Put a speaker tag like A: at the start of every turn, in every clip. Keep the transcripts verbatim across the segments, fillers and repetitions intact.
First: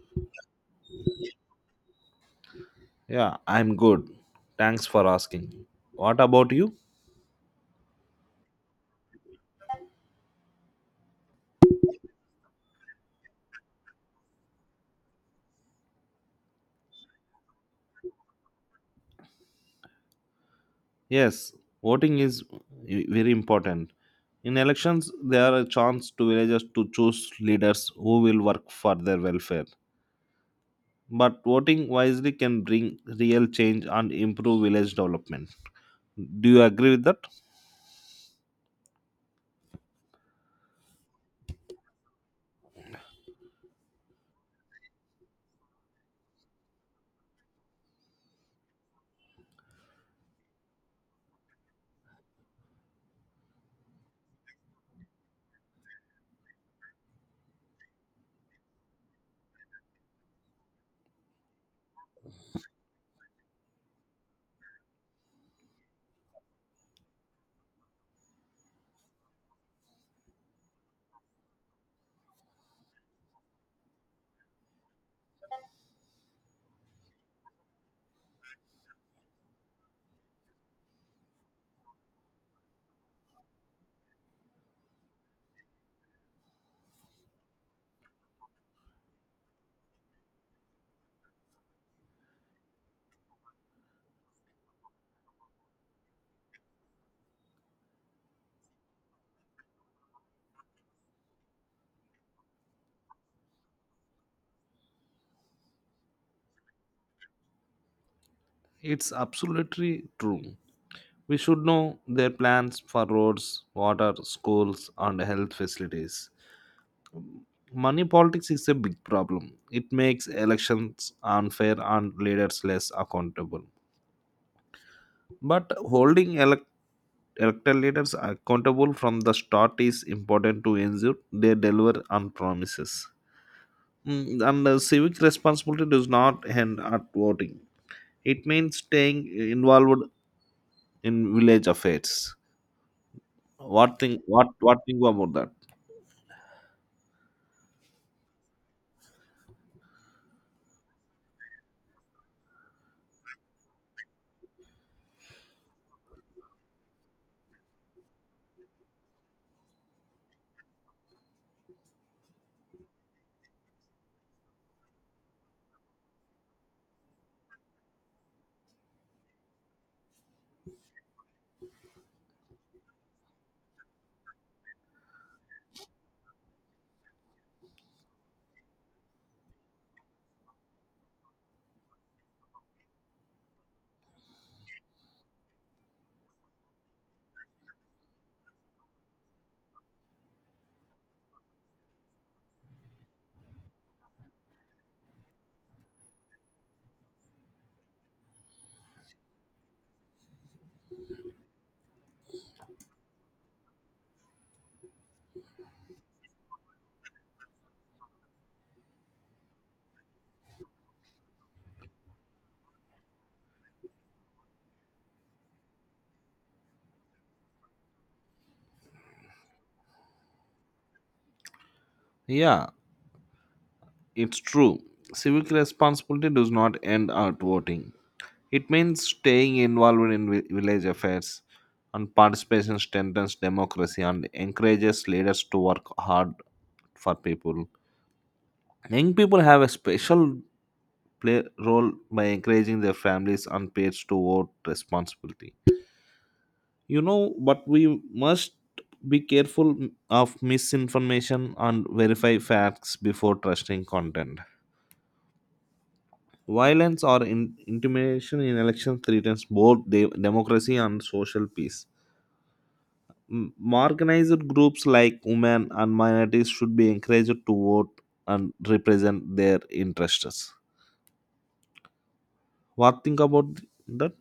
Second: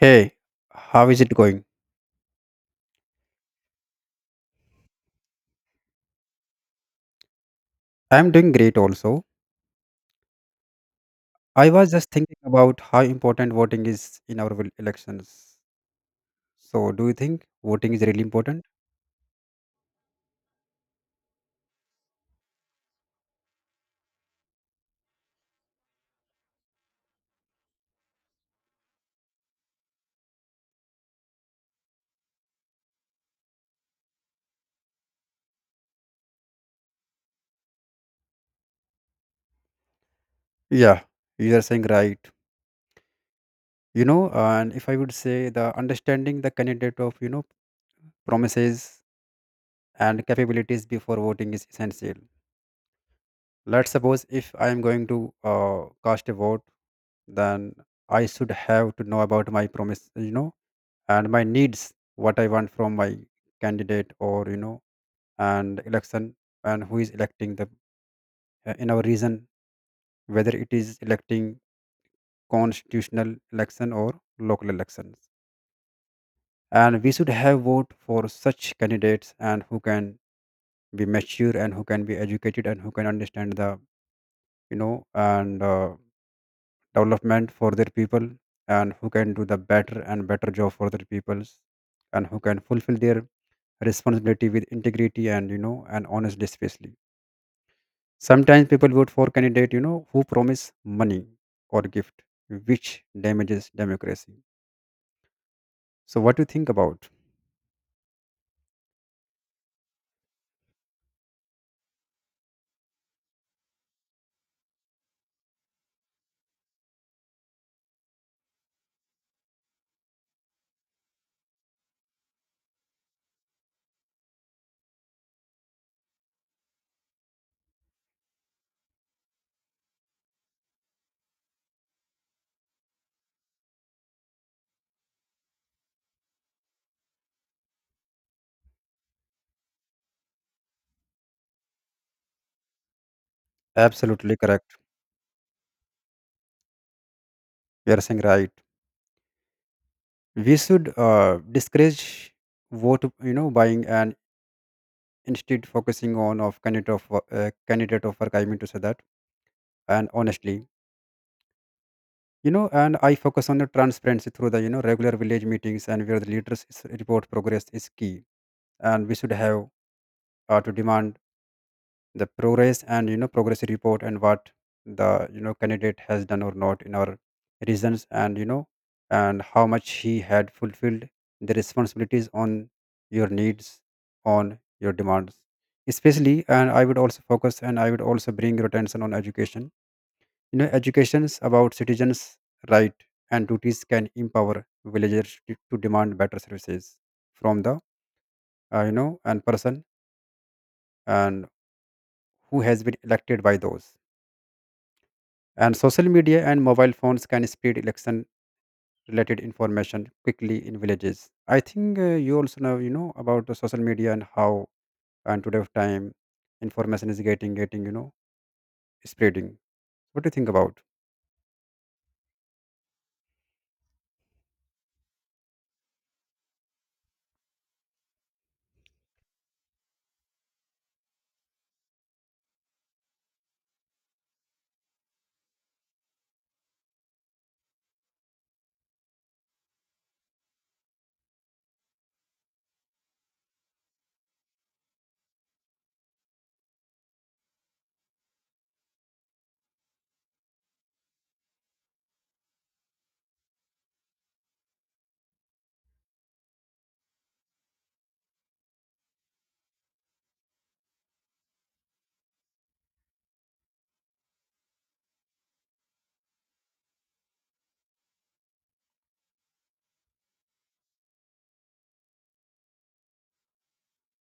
A: Hey, how is it going?
B: Yeah, I'm good. Thanks for asking. What about you?
A: I'm doing great also. I was just thinking about how important voting is in our vil- elections. So, do you think voting is really important?
B: Yes, voting is very important. In elections, there are a chance to villagers to choose leaders who will work for their welfare. But voting wisely can bring real change and improve village development. Do you agree with that?
A: Yeah, you are saying right. You know, and if I would say the understanding the candidate of, you know, promises and capabilities before voting is essential. Let's suppose if I am going to uh, cast a vote, then I should have to know about my promise, you know, and my needs what I want from my candidate or you know and election and who is electing the uh, in our region, whether it is electing constitutional election or local elections, and we should have vote for such candidates and who can be mature and who can be educated and who can understand the you know and uh, development for their people, and who can do the better and better job for their peoples, and who can fulfill their responsibility with integrity and you know and honesty. Especially sometimes people vote for candidate you know who promise money or gift, which damages democracy. So what do you think about?
B: It's absolutely true. We should know their plans for roads, water, schools, and health facilities. Money politics is a big problem. It makes elections unfair and leaders less accountable. But holding elect elected leaders accountable from the start is important to ensure they deliver on promises. Mm, And uh, civic responsibility does not end at voting. It means staying involved in village affairs. What think?
A: Absolutely
B: What
A: correct,
B: what think about that?
A: you are saying right. We should uh, discourage vote you know buying, and instead focusing on of candidate of wo- uh, candidate of work, I mean to say that, and honestly, you know and I focus on the transparency through the you know regular village meetings, and where the leaders is- report progress is key. And we should have uh, to demand the progress and you know progress report and what the you know candidate has done or not in our reasons, and you know and how much he had fulfilled the responsibilities on your needs, on your demands especially. And I would also focus and I would also bring your attention on education, you know educations about citizens, right and duties can empower villagers to, to demand better services from the uh, you know and person and who has been elected by those. And social media and mobile phones can spread election related information quickly in villages. I think uh, you also know, you know, about the social media and how and today of time information is getting, getting, you know, spreading. What do you think about?
B: Yeah, it's true. Civic responsibility does not end at voting. It means staying involved in vi- village affairs, and participation strengthens democracy and encourages leaders to work hard for people. Young people have a special play role by encouraging their families and peers to vote responsibly. You know, but we must be careful of misinformation and verify facts before trusting content. Violence or in- intimidation in elections threatens both de- democracy and social peace. M- Marginalized groups like women and minorities should be encouraged to vote and represent their interests. What think about that?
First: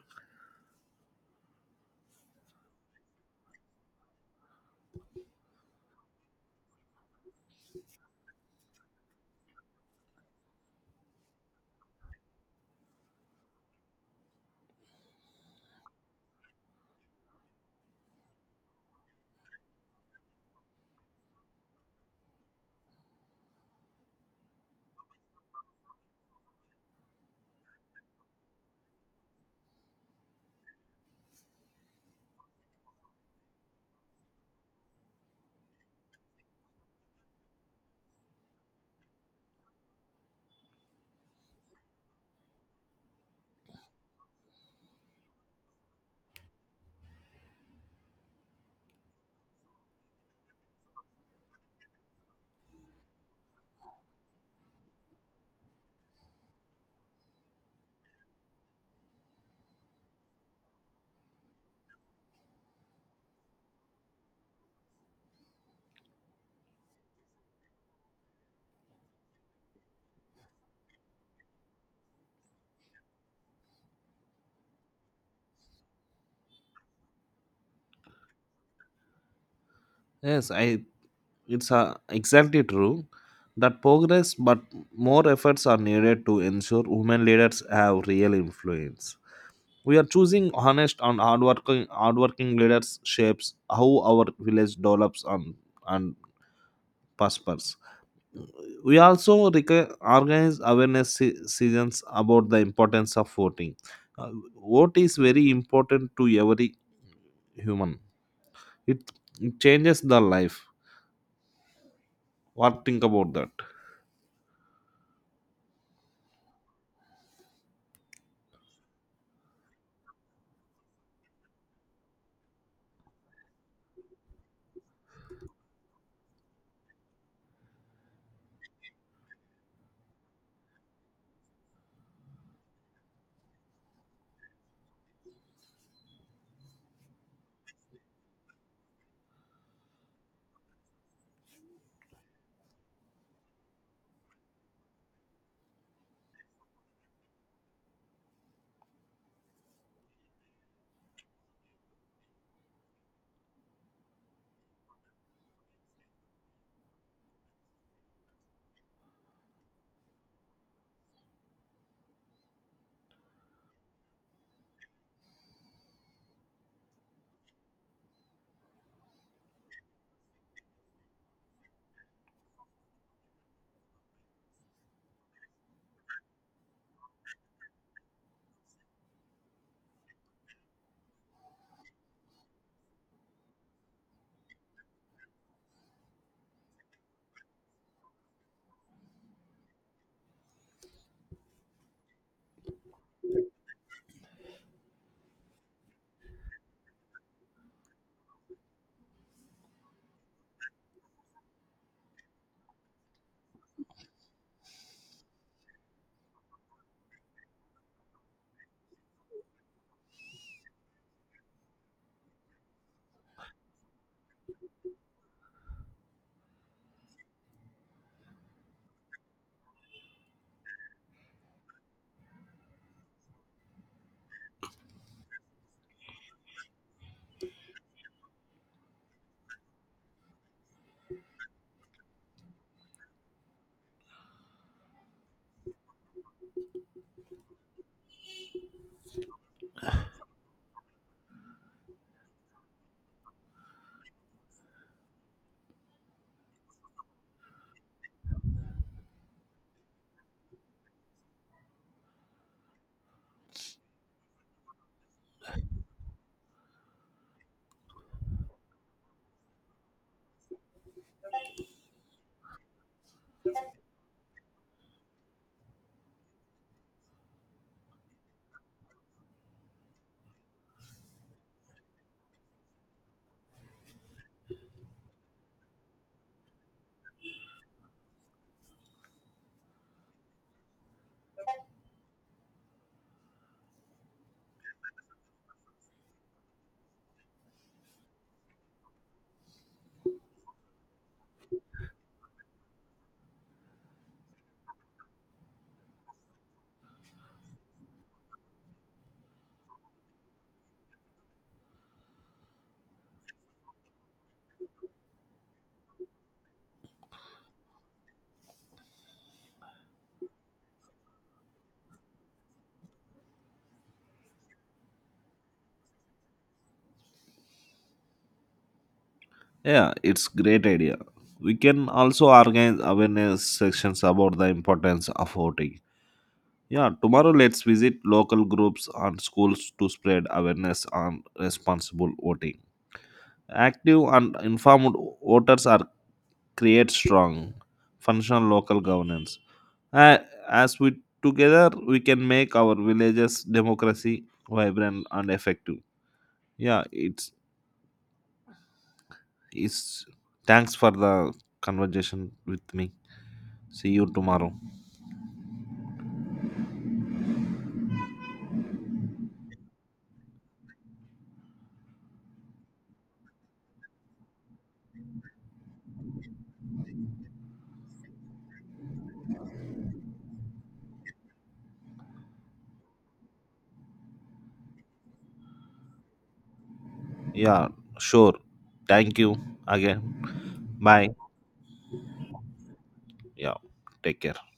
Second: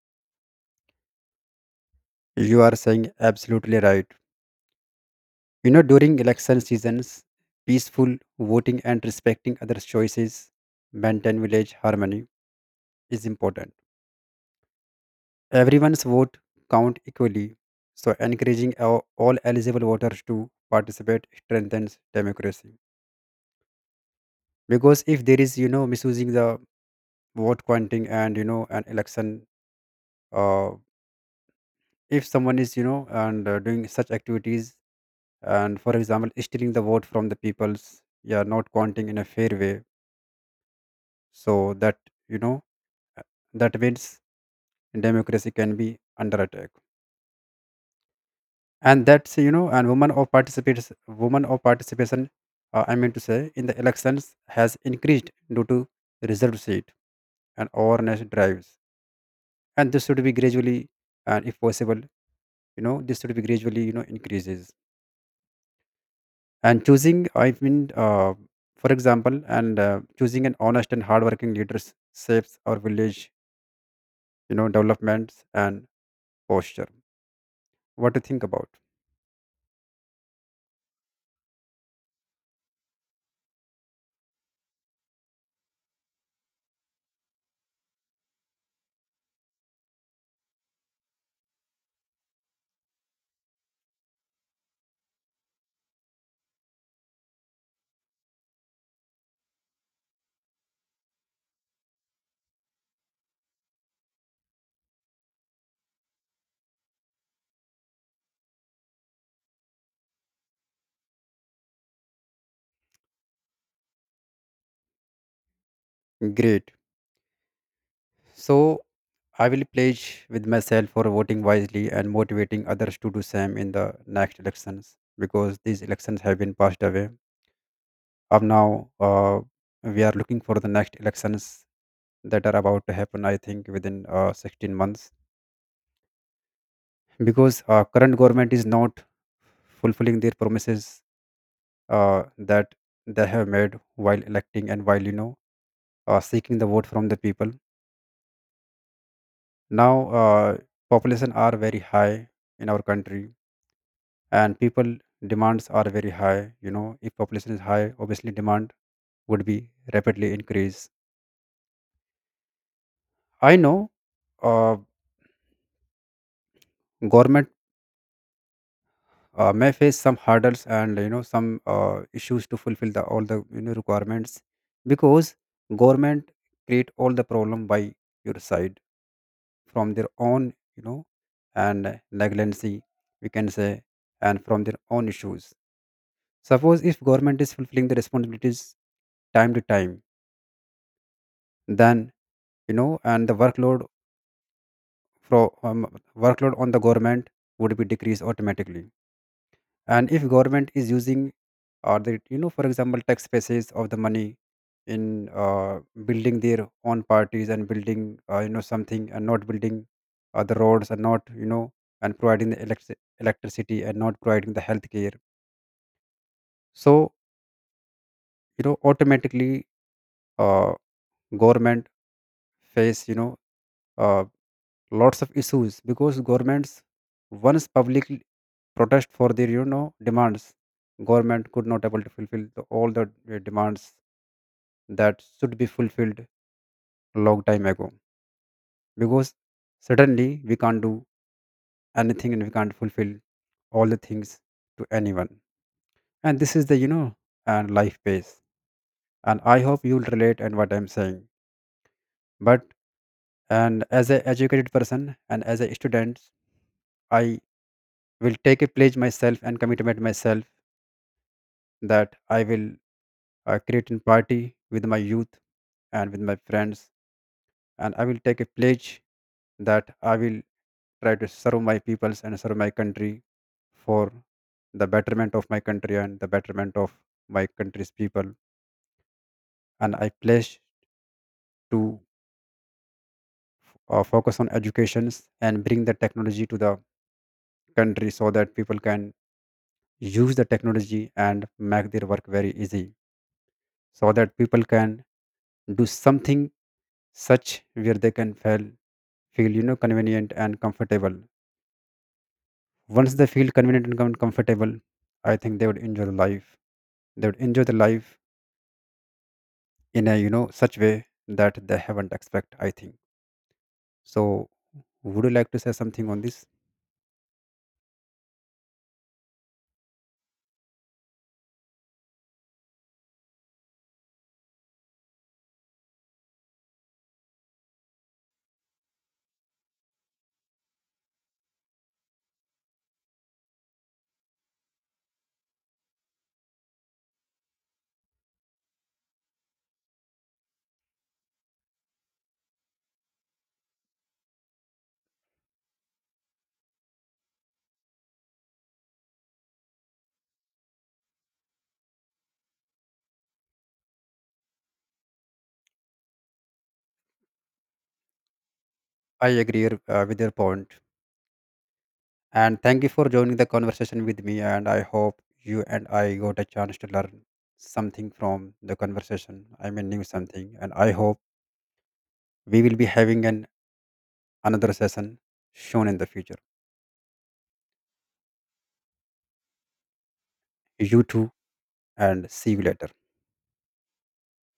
A: You are saying absolutely right. You know, during election seasons, peaceful voting and respecting others' choices, maintain village harmony is important. Everyone's vote count equally, so encouraging all all eligible voters to participate strengthens democracy. Because if there is, you know, misusing the vote counting and you know an election, uh, if someone is, you know, and uh, doing such activities, and for example, stealing the vote from the people's, yeah, not counting in a fair way, so that, you know, uh, that means democracy can be under attack. And that's, you know and women of participation women of participation uh, I mean to say, in the elections has increased due to reserved seat and awareness drives, and this should be gradually, and if possible, you know this should be gradually you know increases. And choosing, i mean uh, for example, and uh, choosing an honest and hardworking leaders saves our village, you know developments and posture. What do you think about?
B: Yes, I it's uh, exactly true that progress, but more efforts are needed to ensure women leaders have real influence. We are choosing honest and hardworking, hardworking leaders shapes how our village develops and, and prospers. We also rec- organize awareness se- sessions about the importance of voting. Uh, Vote is very important to every human. It, it changes the life. What think about that?
A: Great. So I will pledge with myself for voting wisely and motivating others to do same in the next elections, because these elections have been passed away. Up now, uh, we are looking for the next elections that are about to happen. I think within uh, sixteen months, because uh, current government is not fulfilling their promises, uh, that they have made while electing and while you know uh, seeking the vote from the people. Now, uh, population are very high in our country, and people demands are very high. You know, if population is high, obviously demand would be rapidly increase. I know, uh, government uh, may face some hurdles and you know some uh, issues to fulfill the all the you know requirements, because government create all the problem by your side, from their own, you know and negligence we can say, and from their own issues. Suppose if government is fulfilling the responsibilities time to time, then, you know and the workload from um, workload on the government would be decreased automatically. And if government is using or the, you know for example, tax bases of the money in uh, building their own parties and building uh, you know something, and not building uh, the roads, and not you know and providing the electric electricity, and not providing the health care, so, you know automatically uh, government face, you know uh, lots of issues, because governments once publicly protest for their, you know demands, government could not able to fulfill the, all the uh, demands that should be fulfilled long time ago, because suddenly we can't do anything, and we can't fulfill all the things to anyone. And this is the, you know and life pace, and I hope you'll relate and what I'm saying. But, and as an educated person and as a student, I will take a pledge myself and commitment myself that I will uh, create a party with my youth and with my friends, and I will take a pledge that I will try to serve my peoples and serve my country for the betterment of my country and the betterment of my country's people. And I pledge to uh, focus on educations and bring the technology to the country, so that people can use the technology and make their work very easy, so that people can do something such where they can fail feel, you know convenient and comfortable. Once they feel convenient and com- comfortable, I think they would enjoy the life, they would enjoy the life in a, you know such way that they haven't expect, I think. So would you like to say something on this?
B: Yeah, it's great idea. We can also organize awareness sections about the importance of voting. Yeah, tomorrow let's visit local groups and schools to spread awareness on responsible voting. Active and informed voters are create strong, functional local governance. Uh, as we together we can make our villages democracy vibrant and effective. Yeah, it's it's thanks for the conversation with me. See you tomorrow.
A: I agree your- uh, with your point, and thank you for joining the conversation with me, and I hope you and I got a chance to learn something from the conversation, I mean new something, and I hope we will be having an another session shown in the future.
B: Yeah, sure. Thank you again.
A: You
B: Bye.
A: too, and see you later.
B: Yeah, take care.